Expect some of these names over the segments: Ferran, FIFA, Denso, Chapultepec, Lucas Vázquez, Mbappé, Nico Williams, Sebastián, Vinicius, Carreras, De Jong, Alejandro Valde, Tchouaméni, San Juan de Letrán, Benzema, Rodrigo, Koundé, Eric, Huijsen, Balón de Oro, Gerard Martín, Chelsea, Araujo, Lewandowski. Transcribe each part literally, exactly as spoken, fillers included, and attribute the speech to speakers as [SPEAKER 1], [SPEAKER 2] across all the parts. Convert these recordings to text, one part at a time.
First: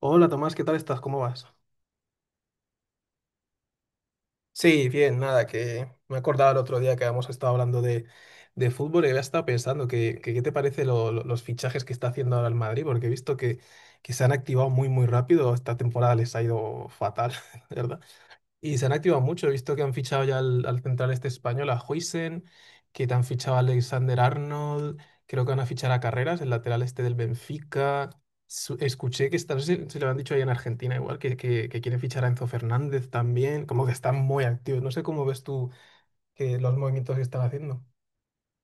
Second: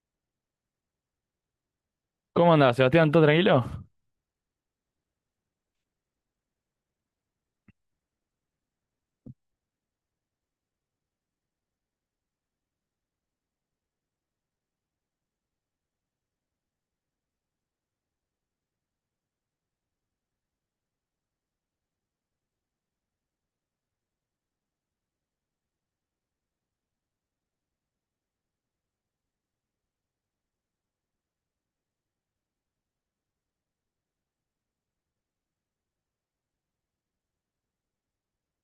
[SPEAKER 1] Hola Tomás, ¿qué tal estás? ¿Cómo vas?
[SPEAKER 2] ¿Cómo andás, Sebastián? ¿Todo tranquilo?
[SPEAKER 1] Sí, bien, nada, que me acordaba el otro día que habíamos estado hablando de, de fútbol y había estado pensando que, que qué te parece lo- lo- los fichajes que está haciendo ahora el Madrid, porque he visto que, que se han activado muy, muy rápido. Esta temporada les ha ido fatal, ¿verdad? Y se han activado mucho. He visto que han fichado ya al, al central este español, a Huijsen, que te han fichado a Alexander Arnold. Creo que van a fichar a Carreras, el lateral este del Benfica. Su- escuché que está, no sé si, si lo han dicho ahí en Argentina, igual, que, que, que quieren fichar a Enzo Fernández también. Como que están muy activos. No sé cómo ves tú que los movimientos que están haciendo.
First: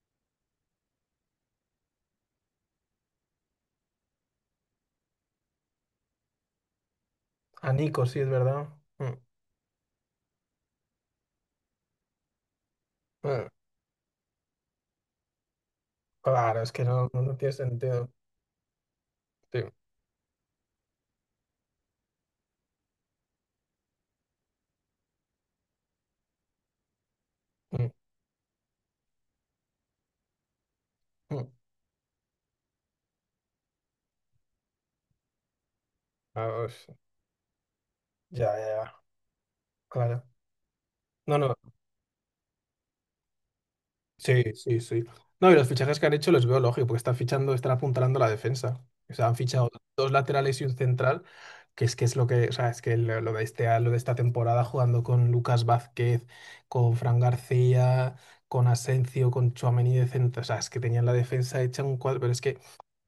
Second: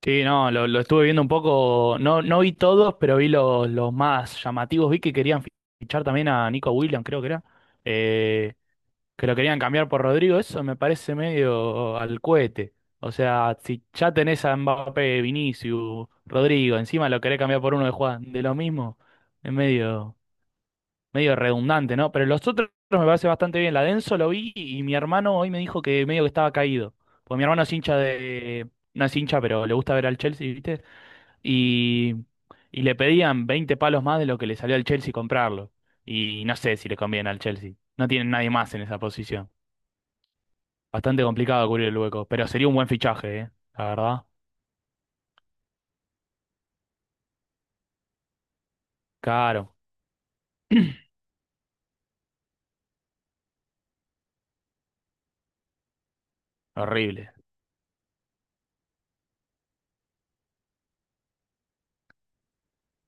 [SPEAKER 2] Sí, no, lo, lo estuve viendo un poco, no, no vi todos, pero vi los, los más llamativos. Vi que querían fi- fichar también a Nico Williams, creo que era,
[SPEAKER 1] A Nico, sí, es
[SPEAKER 2] eh,
[SPEAKER 1] verdad. Mm.
[SPEAKER 2] que lo querían cambiar por Rodrigo, eso me parece medio al cohete. O
[SPEAKER 1] mm.
[SPEAKER 2] sea, si ya tenés a Mbappé, Vinicius,
[SPEAKER 1] Claro, es
[SPEAKER 2] Rodrigo,
[SPEAKER 1] que no,
[SPEAKER 2] encima lo
[SPEAKER 1] no no
[SPEAKER 2] querés
[SPEAKER 1] tiene
[SPEAKER 2] cambiar por uno de
[SPEAKER 1] sentido.
[SPEAKER 2] Juan, de lo mismo, es
[SPEAKER 1] Sí.
[SPEAKER 2] medio... medio redundante, ¿no? Pero los otros me parece bastante bien. La Denso lo vi y mi hermano hoy me dijo que medio que estaba caído. Porque mi hermano es
[SPEAKER 1] Mm,
[SPEAKER 2] hincha de. No es hincha, pero le gusta ver al Chelsea, ¿viste?
[SPEAKER 1] mm.
[SPEAKER 2] Y, y le pedían veinte palos más de lo que le salió al Chelsea comprarlo. Y
[SPEAKER 1] Ah,
[SPEAKER 2] no sé
[SPEAKER 1] pues,
[SPEAKER 2] si le conviene al Chelsea. No tienen nadie
[SPEAKER 1] ya, ya,
[SPEAKER 2] más en
[SPEAKER 1] ya.
[SPEAKER 2] esa posición.
[SPEAKER 1] Claro.
[SPEAKER 2] Bastante
[SPEAKER 1] No, no.
[SPEAKER 2] complicado cubrir el hueco. Pero sería un buen fichaje, ¿eh? La verdad.
[SPEAKER 1] Sí, sí, sí. No, y los fichajes que han hecho los veo lógico, porque están fichando, están apuntalando la defensa. O sea, han fichado
[SPEAKER 2] Caro.
[SPEAKER 1] dos laterales y un central, que es que es lo que, o sea, es que lo, lo de este, lo de esta temporada jugando con Lucas Vázquez, con Fran
[SPEAKER 2] Horrible.
[SPEAKER 1] García, con Asencio, con Tchouaméni de centro, o sea, es que tenían la defensa hecha un cuadro, pero es que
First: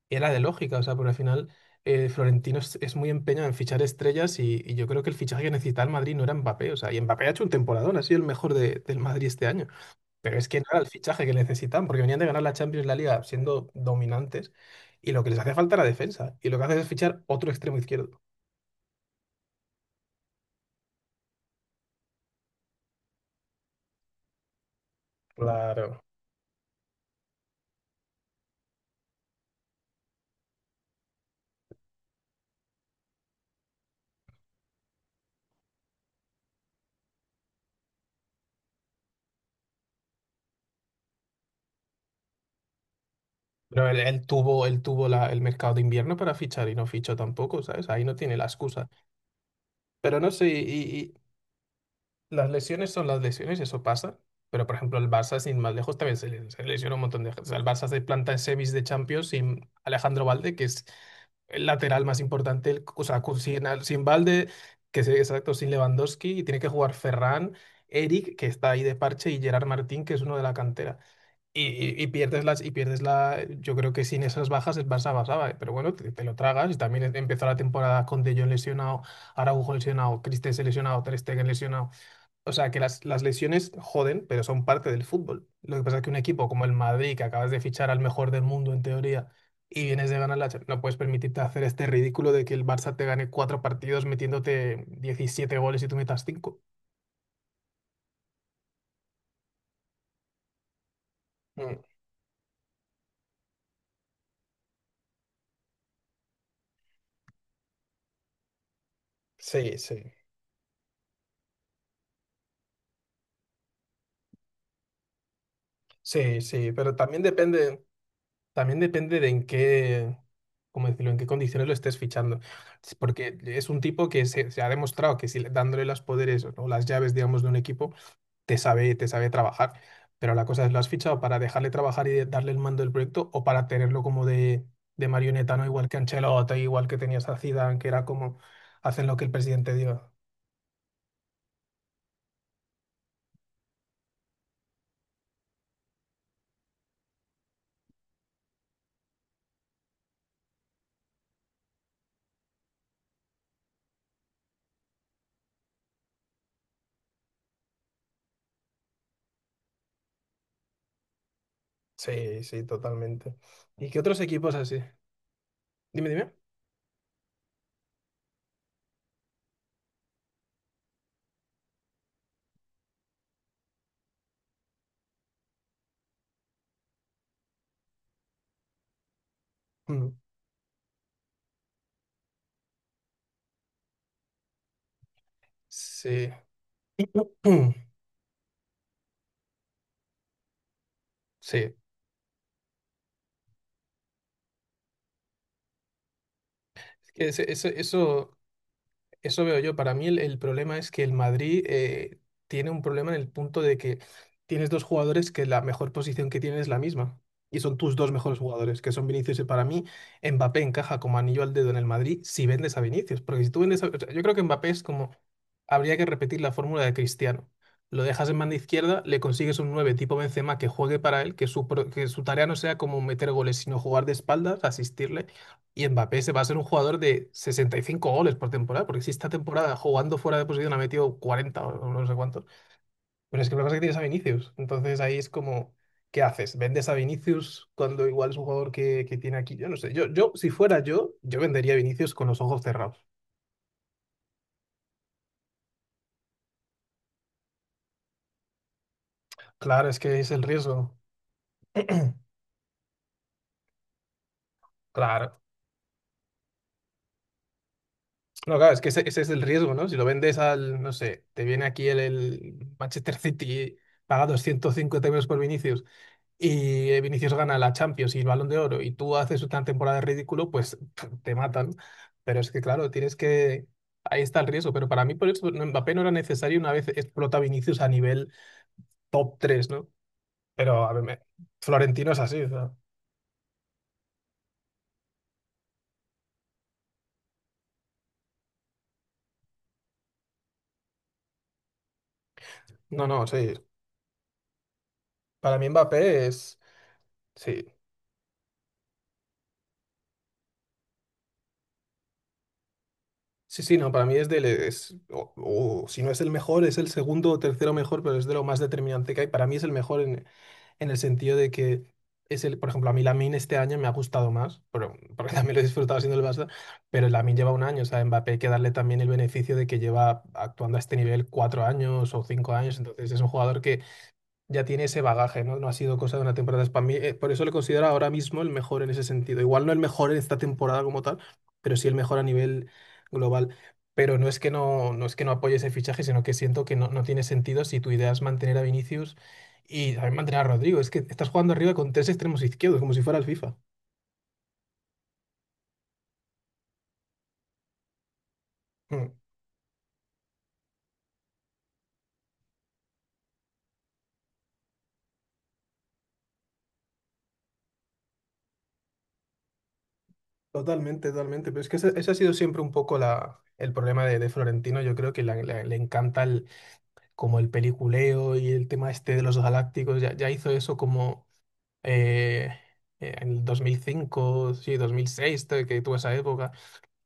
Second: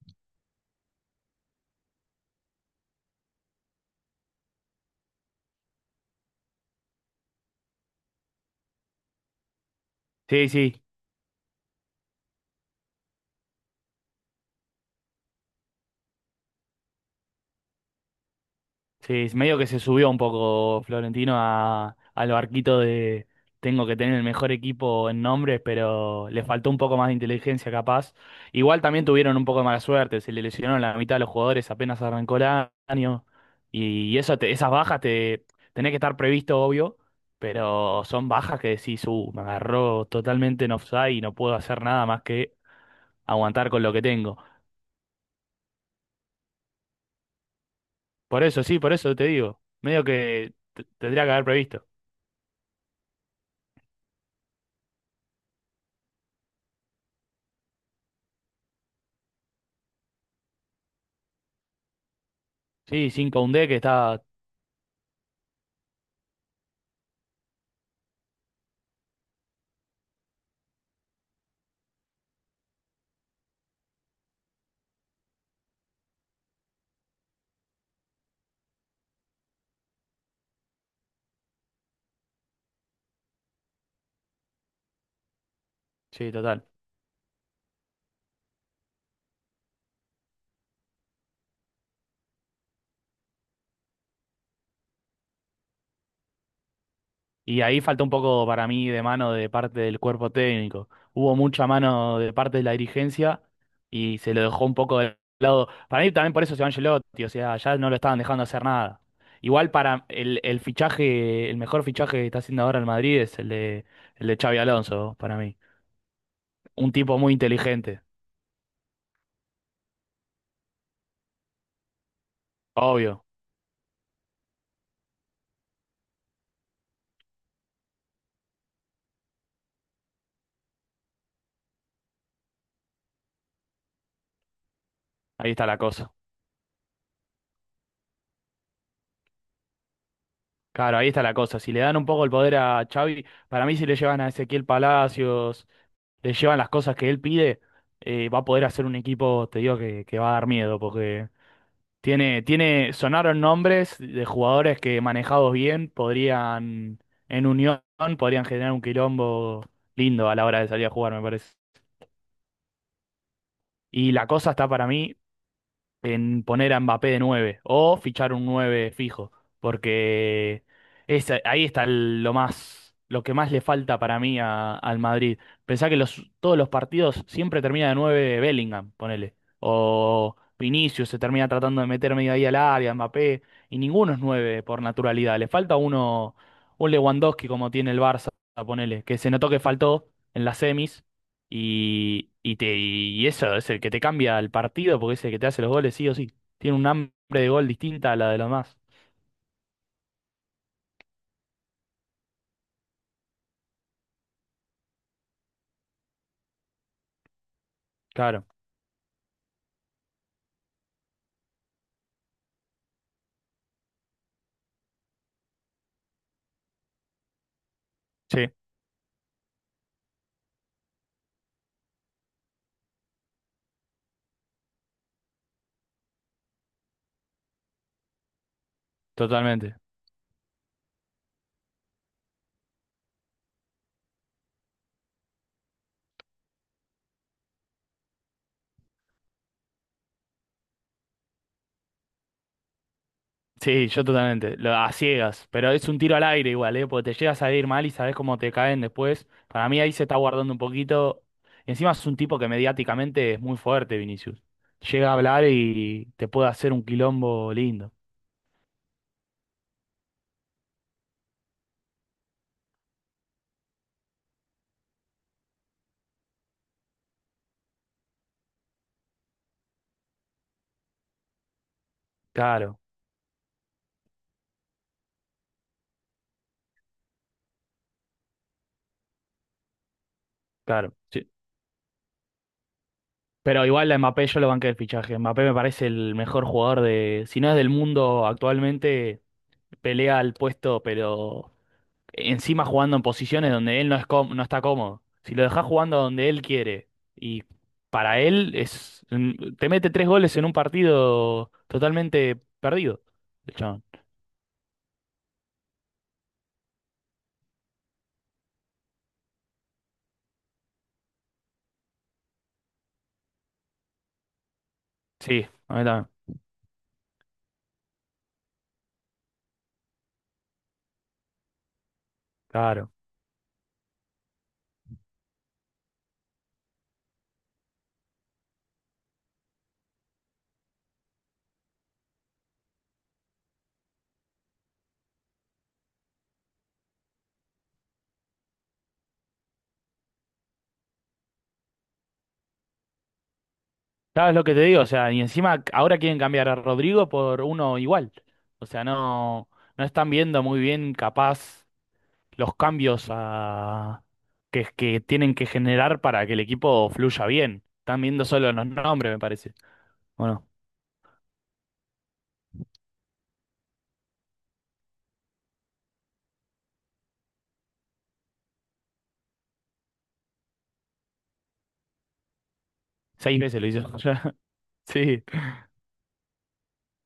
[SPEAKER 1] era de lógica. O sea, porque al final eh, Florentino es, es muy empeñado en fichar estrellas y, y yo creo que el fichaje que necesitaba el Madrid no era Mbappé, o sea, y Mbappé ha hecho un temporadón, ha sido el mejor de- del Madrid este año. Pero es
[SPEAKER 2] Sí,
[SPEAKER 1] que no era
[SPEAKER 2] sí.
[SPEAKER 1] el fichaje que necesitaban, porque venían de ganar la Champions y la Liga siendo dominantes, y lo que les hace falta era defensa, y lo que hace es fichar otro extremo izquierdo.
[SPEAKER 2] Sí, es medio que se subió un poco Florentino a, al barquito de tengo que tener el mejor equipo en nombres,
[SPEAKER 1] Claro.
[SPEAKER 2] pero le faltó un poco más de inteligencia capaz. Igual también tuvieron un poco de mala suerte, se le lesionaron la mitad de los jugadores apenas arrancó el año y eso te- esas bajas te tenés que estar previsto, obvio, pero son bajas que decís, uh, me agarró totalmente en offside y no puedo hacer nada más que aguantar con
[SPEAKER 1] Pero
[SPEAKER 2] lo
[SPEAKER 1] él,
[SPEAKER 2] que
[SPEAKER 1] él
[SPEAKER 2] tengo.
[SPEAKER 1] tuvo, él tuvo la- el mercado de invierno para fichar y no fichó tampoco, ¿sabes? Ahí no tiene
[SPEAKER 2] Por
[SPEAKER 1] la
[SPEAKER 2] eso, sí,
[SPEAKER 1] excusa.
[SPEAKER 2] por eso te digo, medio
[SPEAKER 1] Pero no sé,
[SPEAKER 2] que t-
[SPEAKER 1] y,
[SPEAKER 2] tendría que haber previsto.
[SPEAKER 1] las lesiones son las lesiones, eso pasa. Pero, por ejemplo, el Barça, sin más lejos, también se, le- se lesionó un montón de gente. O sea, el Barça se planta en semis de Champions sin Alejandro Valde, que es el lateral más importante. el- O
[SPEAKER 2] Sí,
[SPEAKER 1] sea,
[SPEAKER 2] sin
[SPEAKER 1] con- sin,
[SPEAKER 2] Koundé que
[SPEAKER 1] al- sin
[SPEAKER 2] está,
[SPEAKER 1] Valde, que es exacto, sin Lewandowski, y tiene que jugar Ferran, Eric, que está ahí de parche, y Gerard Martín, que es uno de la cantera. Y, y- y pierdes las, y pierdes la. Yo creo que sin esas bajas el Barça pasaba, ¿eh? Pero bueno, te, te lo tragas. Y también empezó la temporada con De Jong lesionado. Araujo lesionado, Christensen lesionado, Ter Stegen lesionado. O sea, que las, las lesiones joden, pero son parte del fútbol. Lo que pasa es que un
[SPEAKER 2] sí,
[SPEAKER 1] equipo como
[SPEAKER 2] total.
[SPEAKER 1] el Madrid, que acabas de fichar al mejor del mundo en teoría, y vienes de ganar la Champions, no puedes permitirte hacer este ridículo de que el Barça te gane cuatro partidos metiéndote diecisiete goles y tú metas cinco.
[SPEAKER 2] Y ahí falta un poco para mí de mano de parte del cuerpo técnico. Hubo mucha
[SPEAKER 1] Mm.
[SPEAKER 2] mano de parte de la dirigencia y se lo dejó un poco de lado. Para mí también por eso se va Ancelotti, o sea, ya no lo estaban dejando hacer nada. Igual
[SPEAKER 1] Sí, sí,
[SPEAKER 2] para el, el fichaje, el mejor fichaje que está haciendo ahora el Madrid es el de, el de Xavi Alonso, para mí.
[SPEAKER 1] sí, sí,
[SPEAKER 2] Un
[SPEAKER 1] pero
[SPEAKER 2] tipo
[SPEAKER 1] también
[SPEAKER 2] muy
[SPEAKER 1] depende,
[SPEAKER 2] inteligente,
[SPEAKER 1] también depende de en qué, cómo decirlo, en qué condiciones lo estés fichando. Es
[SPEAKER 2] obvio.
[SPEAKER 1] porque es un tipo que se, se ha demostrado que si le- dándole los poderes o las llaves, digamos, de un equipo te sabe, te sabe trabajar. Pero la cosa es, ¿lo has fichado para dejarle trabajar y darle el mando del proyecto o para tenerlo como de, de
[SPEAKER 2] Ahí
[SPEAKER 1] marioneta, ¿no?
[SPEAKER 2] está la
[SPEAKER 1] Igual que
[SPEAKER 2] cosa.
[SPEAKER 1] Ancelotti, igual que tenías a Zidane, que era como hacen lo que el presidente diga.
[SPEAKER 2] Claro, ahí está la cosa. Si le dan un poco el poder a Xavi, para mí si le llevan a Ezequiel Palacios le llevan las cosas que él pide, eh, va a poder hacer un equipo, te digo, que, que va a dar miedo, porque tiene, tiene, sonaron nombres de jugadores que manejados bien podrían, en unión, podrían generar un quilombo lindo a la hora de salir a jugar, me parece.
[SPEAKER 1] Sí, sí, totalmente. ¿Y qué
[SPEAKER 2] Y
[SPEAKER 1] otros
[SPEAKER 2] la cosa
[SPEAKER 1] equipos
[SPEAKER 2] está
[SPEAKER 1] así?
[SPEAKER 2] para mí
[SPEAKER 1] Dime, dime.
[SPEAKER 2] en poner a Mbappé de nueve o fichar un nueve fijo, porque es, ahí está el- lo más, lo que más le falta para mí a- al Madrid. Pensá que los, todos los partidos siempre termina de nueve Bellingham, ponele,
[SPEAKER 1] Mm.
[SPEAKER 2] o Vinicius se termina tratando de meter media ahí al área, Mbappé, y ninguno es nueve por naturalidad. Le falta
[SPEAKER 1] Sí.
[SPEAKER 2] uno, un Lewandowski como tiene el Barça, ponele, que se notó que faltó en las semis.
[SPEAKER 1] Sí,
[SPEAKER 2] Y, y, te, y eso es el que te cambia el partido porque es el que te hace los goles, sí o sí. Tiene un
[SPEAKER 1] es
[SPEAKER 2] hambre
[SPEAKER 1] que
[SPEAKER 2] de
[SPEAKER 1] ese-
[SPEAKER 2] gol
[SPEAKER 1] ese-
[SPEAKER 2] distinta a
[SPEAKER 1] eso,
[SPEAKER 2] la de los demás.
[SPEAKER 1] eso veo yo. Para mí el, el problema es que el Madrid eh, tiene un problema en el punto de que tienes dos jugadores que la mejor posición que tienen es la misma. Y son tus dos mejores
[SPEAKER 2] Claro,
[SPEAKER 1] jugadores, que son Vinicius y para mí Mbappé encaja como anillo al dedo en el Madrid si vendes a Vinicius. Porque si tú vendes a... o sea, yo creo que Mbappé es como... Habría que repetir la fórmula de Cristiano. Lo dejas en
[SPEAKER 2] sí,
[SPEAKER 1] banda izquierda, le consigues un nueve tipo Benzema que juegue para él, que su, pro- que su tarea no sea como meter goles, sino jugar de espaldas, asistirle, y Mbappé se va a ser un jugador de sesenta y cinco goles por temporada, porque si esta temporada
[SPEAKER 2] totalmente.
[SPEAKER 1] jugando fuera de posición ha metido cuarenta o no sé cuántos. Pero es que lo que pasa es que tienes a Vinicius. Entonces ahí es como, ¿qué haces? ¿Vendes a Vinicius cuando igual es un jugador que, que tiene aquí? Yo no sé. Yo, yo, si fuera yo, yo vendería a Vinicius con los ojos cerrados.
[SPEAKER 2] Sí, yo totalmente. Lo, a ciegas, pero es un tiro al aire igual, ¿eh? Porque te llegas a ir mal y sabes cómo te caen después. Para mí
[SPEAKER 1] Claro,
[SPEAKER 2] ahí
[SPEAKER 1] es
[SPEAKER 2] se está
[SPEAKER 1] que es el
[SPEAKER 2] guardando un
[SPEAKER 1] riesgo.
[SPEAKER 2] poquito. Encima es un tipo que mediáticamente es muy fuerte, Vinicius. Llega a
[SPEAKER 1] Claro.
[SPEAKER 2] hablar y te puede hacer un quilombo lindo.
[SPEAKER 1] No, claro, es que ese, ese es el riesgo, ¿no? Si lo vendes al, no sé, te viene aquí el, el Manchester City, paga doscientos cincuenta euros por Vinicius y eh, Vinicius gana la Champions y el Balón de Oro y tú haces una temporada de ridículo, pues te matan. Pero es que,
[SPEAKER 2] Claro,
[SPEAKER 1] claro, tienes que... Ahí está el riesgo, pero para mí por eso Mbappé no era necesario una vez explota Vinicius a nivel top tres, ¿no? Pero a
[SPEAKER 2] claro.
[SPEAKER 1] ver, me- Florentino es así, o sea,
[SPEAKER 2] Pero igual a Mbappé yo lo banqué el fichaje. Mbappé me parece el mejor jugador de, si no es del mundo actualmente, pelea al puesto, pero encima jugando en
[SPEAKER 1] no, no,
[SPEAKER 2] posiciones
[SPEAKER 1] sí.
[SPEAKER 2] donde él no es cóm- no está cómodo. Si lo
[SPEAKER 1] Para
[SPEAKER 2] dejás
[SPEAKER 1] mí
[SPEAKER 2] jugando
[SPEAKER 1] Mbappé
[SPEAKER 2] donde él
[SPEAKER 1] es...
[SPEAKER 2] quiere y
[SPEAKER 1] Sí,
[SPEAKER 2] para él es mm, te mete tres goles en un partido totalmente perdido, el
[SPEAKER 1] sí, sí,
[SPEAKER 2] chabón.
[SPEAKER 1] no, para mí es del... Es... o- o si no es el mejor, es el segundo o tercero mejor, pero es de lo más determinante que hay. Para mí es el mejor en, en el sentido de que es el, por ejemplo, a mí Lamine este año me ha gustado más, pero, porque
[SPEAKER 2] Sí,
[SPEAKER 1] también lo he
[SPEAKER 2] a mí
[SPEAKER 1] disfrutado
[SPEAKER 2] también.
[SPEAKER 1] siendo el Barça, pero Lamine lleva un año. O sea, a Mbappé hay que darle también el beneficio de que lleva actuando a este nivel cuatro años o cinco años,
[SPEAKER 2] Claro.
[SPEAKER 1] entonces es un jugador que ya tiene ese bagaje, ¿no? No ha sido cosa de una temporada. Es para mí, eh, por eso le considero ahora mismo el mejor en ese sentido. Igual no el mejor en esta temporada como tal, pero sí el mejor a nivel global. Pero no es que no, no es que no apoye ese fichaje, sino que siento que no, no tiene sentido si tu idea es mantener a Vinicius y también mantener a Rodrigo. Es que estás jugando arriba con tres extremos izquierdos, como si fuera el FIFA.
[SPEAKER 2] ¿Sabes lo que te digo? O sea, y encima ahora quieren cambiar a Rodrigo por uno igual. O sea,
[SPEAKER 1] Mm.
[SPEAKER 2] no, no, están viendo muy bien capaz. Los cambios a- que, que tienen que generar para que el equipo fluya bien. Están viendo solo los nombres, me parece. Bueno,
[SPEAKER 1] Totalmente, totalmente. Pero es que ese, ese ha sido siempre un poco la, el problema de, de Florentino. Yo creo que la- la- le encanta como el peliculeo y el tema este de los galácticos. Ya, ya hizo eso como eh, eh, en
[SPEAKER 2] seis
[SPEAKER 1] el
[SPEAKER 2] veces lo hizo. Ya.
[SPEAKER 1] dos mil cinco, sí,
[SPEAKER 2] Sí,
[SPEAKER 1] dos mil seis, te- que tuvo esa época.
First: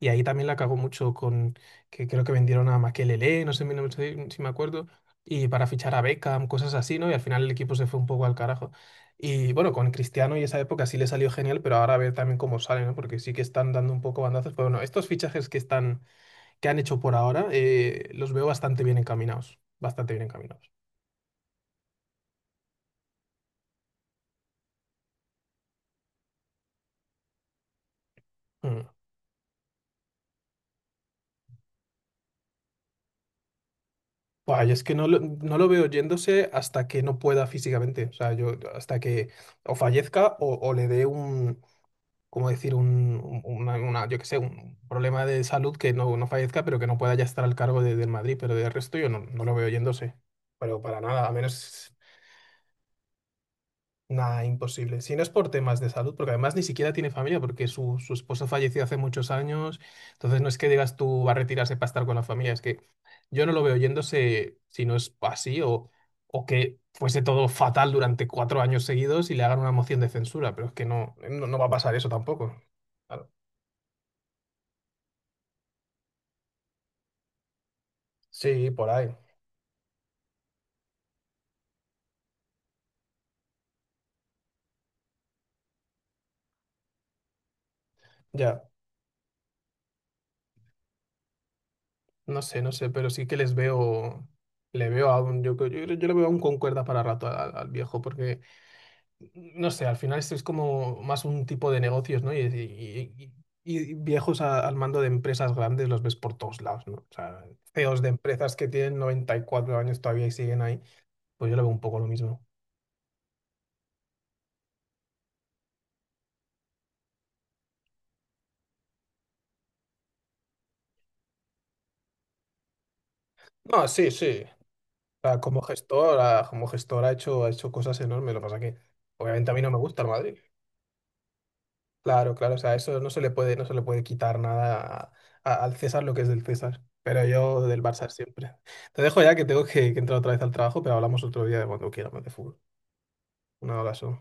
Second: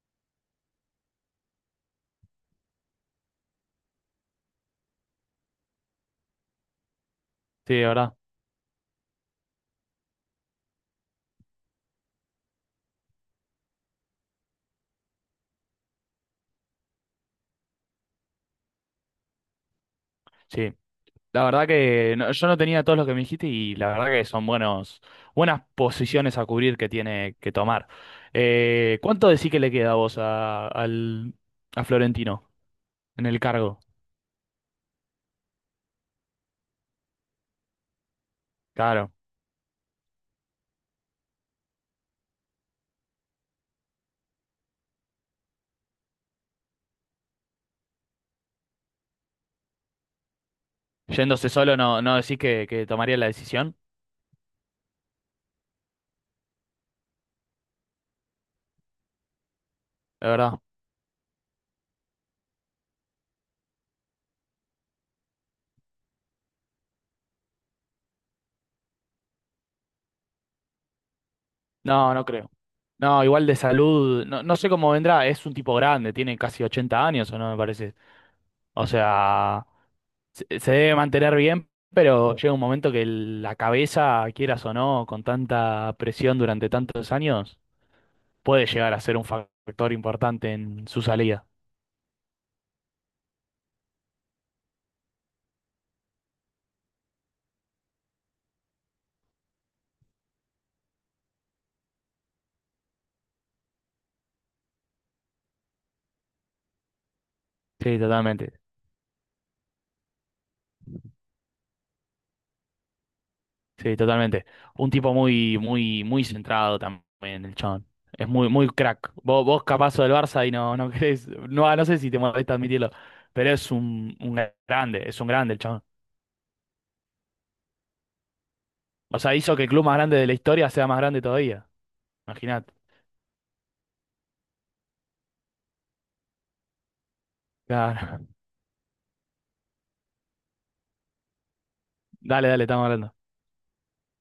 [SPEAKER 1] Y ahí también la cagó mucho con que creo que vendieron a Makelele, no sé, no sé si me acuerdo, y para fichar a Beckham, cosas así, ¿no? Y al final el equipo
[SPEAKER 2] sí,
[SPEAKER 1] se
[SPEAKER 2] de
[SPEAKER 1] fue un
[SPEAKER 2] verdad.
[SPEAKER 1] poco al carajo. Y bueno, con Cristiano y esa época sí le salió genial, pero ahora a ver también cómo sale, ¿no? Porque sí que están dando un poco bandazos. Pero bueno, estos fichajes que están, que han hecho por ahora, eh, los veo bastante bien encaminados. Bastante bien encaminados.
[SPEAKER 2] Sí. La verdad que no- yo no tenía todos los que me dijiste y la verdad que son buenos, buenas posiciones a cubrir que tiene que tomar.
[SPEAKER 1] Mm.
[SPEAKER 2] Eh, ¿cuánto decís que le queda a vos a, al, a Florentino en el cargo?
[SPEAKER 1] Buah, yo es que no lo, no lo veo yéndose hasta que no pueda físicamente. O sea, yo hasta
[SPEAKER 2] Claro.
[SPEAKER 1] que o fallezca o, o le dé un, ¿cómo decir? Un, un- una, una- yo qué sé, un problema de salud que no, no fallezca, pero que no pueda ya estar al cargo de- del Madrid. Pero de resto yo no, no lo veo yéndose. Pero para nada, a
[SPEAKER 2] Yéndose solo,
[SPEAKER 1] menos.
[SPEAKER 2] no, no decís que, que tomaría la decisión,
[SPEAKER 1] Nada, imposible. Si no es por temas de salud, porque además ni siquiera tiene familia, porque su, su esposa falleció hace muchos años.
[SPEAKER 2] la
[SPEAKER 1] Entonces no es
[SPEAKER 2] verdad.
[SPEAKER 1] que digas tú va a retirarse para estar con la familia, es que yo no lo veo yéndose si no es así o, o que fuese todo fatal durante cuatro años seguidos y le hagan una moción de censura, pero es que no, no, no va a pasar eso
[SPEAKER 2] No, no creo.
[SPEAKER 1] tampoco.
[SPEAKER 2] No,
[SPEAKER 1] Claro.
[SPEAKER 2] igual de salud, no, no sé cómo vendrá, es un tipo grande, tiene casi ochenta años o no, me parece.
[SPEAKER 1] Sí,
[SPEAKER 2] O
[SPEAKER 1] por ahí.
[SPEAKER 2] sea, se, se debe mantener bien, pero llega un momento que el- la cabeza, quieras o no, con tanta presión durante tantos años, puede
[SPEAKER 1] Ya,
[SPEAKER 2] llegar a ser un factor importante en su salida.
[SPEAKER 1] no sé, no sé, pero sí que les veo, le veo a un, yo, creo- yo, creo- yo le veo aún con cuerda para rato al, al viejo, porque... no sé, al final esto es como más un tipo de negocios, ¿no? Y, y- y- y viejos a- al mando de empresas grandes los ves por todos lados, ¿no? O sea,
[SPEAKER 2] Sí,
[SPEAKER 1] C E Os de
[SPEAKER 2] totalmente.
[SPEAKER 1] empresas que tienen noventa y cuatro años todavía y siguen ahí, pues yo lo veo un poco lo mismo.
[SPEAKER 2] Sí, totalmente. Un tipo muy, muy, muy centrado también, el chabón. Es muy, muy crack. Vos, vos capazo del Barça y no, no querés, no, ah, no sé si te molesta admitirlo, pero es
[SPEAKER 1] No, sí,
[SPEAKER 2] un, un
[SPEAKER 1] sí.
[SPEAKER 2] grande, es
[SPEAKER 1] O
[SPEAKER 2] un
[SPEAKER 1] sea,
[SPEAKER 2] grande el
[SPEAKER 1] como
[SPEAKER 2] chabón.
[SPEAKER 1] gestor, ah, como gestor ha hecho, ha hecho cosas enormes. Lo que pasa que,
[SPEAKER 2] O sea,
[SPEAKER 1] obviamente, a
[SPEAKER 2] hizo
[SPEAKER 1] mí
[SPEAKER 2] que el
[SPEAKER 1] no me
[SPEAKER 2] club más
[SPEAKER 1] gusta el
[SPEAKER 2] grande de la
[SPEAKER 1] Madrid.
[SPEAKER 2] historia sea más grande todavía.
[SPEAKER 1] Claro, claro, o
[SPEAKER 2] Imaginate.
[SPEAKER 1] sea, eso no se le puede, no se le puede quitar nada a- a- al César lo que es del César, pero yo del Barça
[SPEAKER 2] Claro.
[SPEAKER 1] siempre. Te dejo ya que tengo que, que entrar otra vez al trabajo, pero hablamos otro día de cuando quieramos de
[SPEAKER 2] Dale,
[SPEAKER 1] fútbol.
[SPEAKER 2] dale, estamos hablando.
[SPEAKER 1] Un abrazo.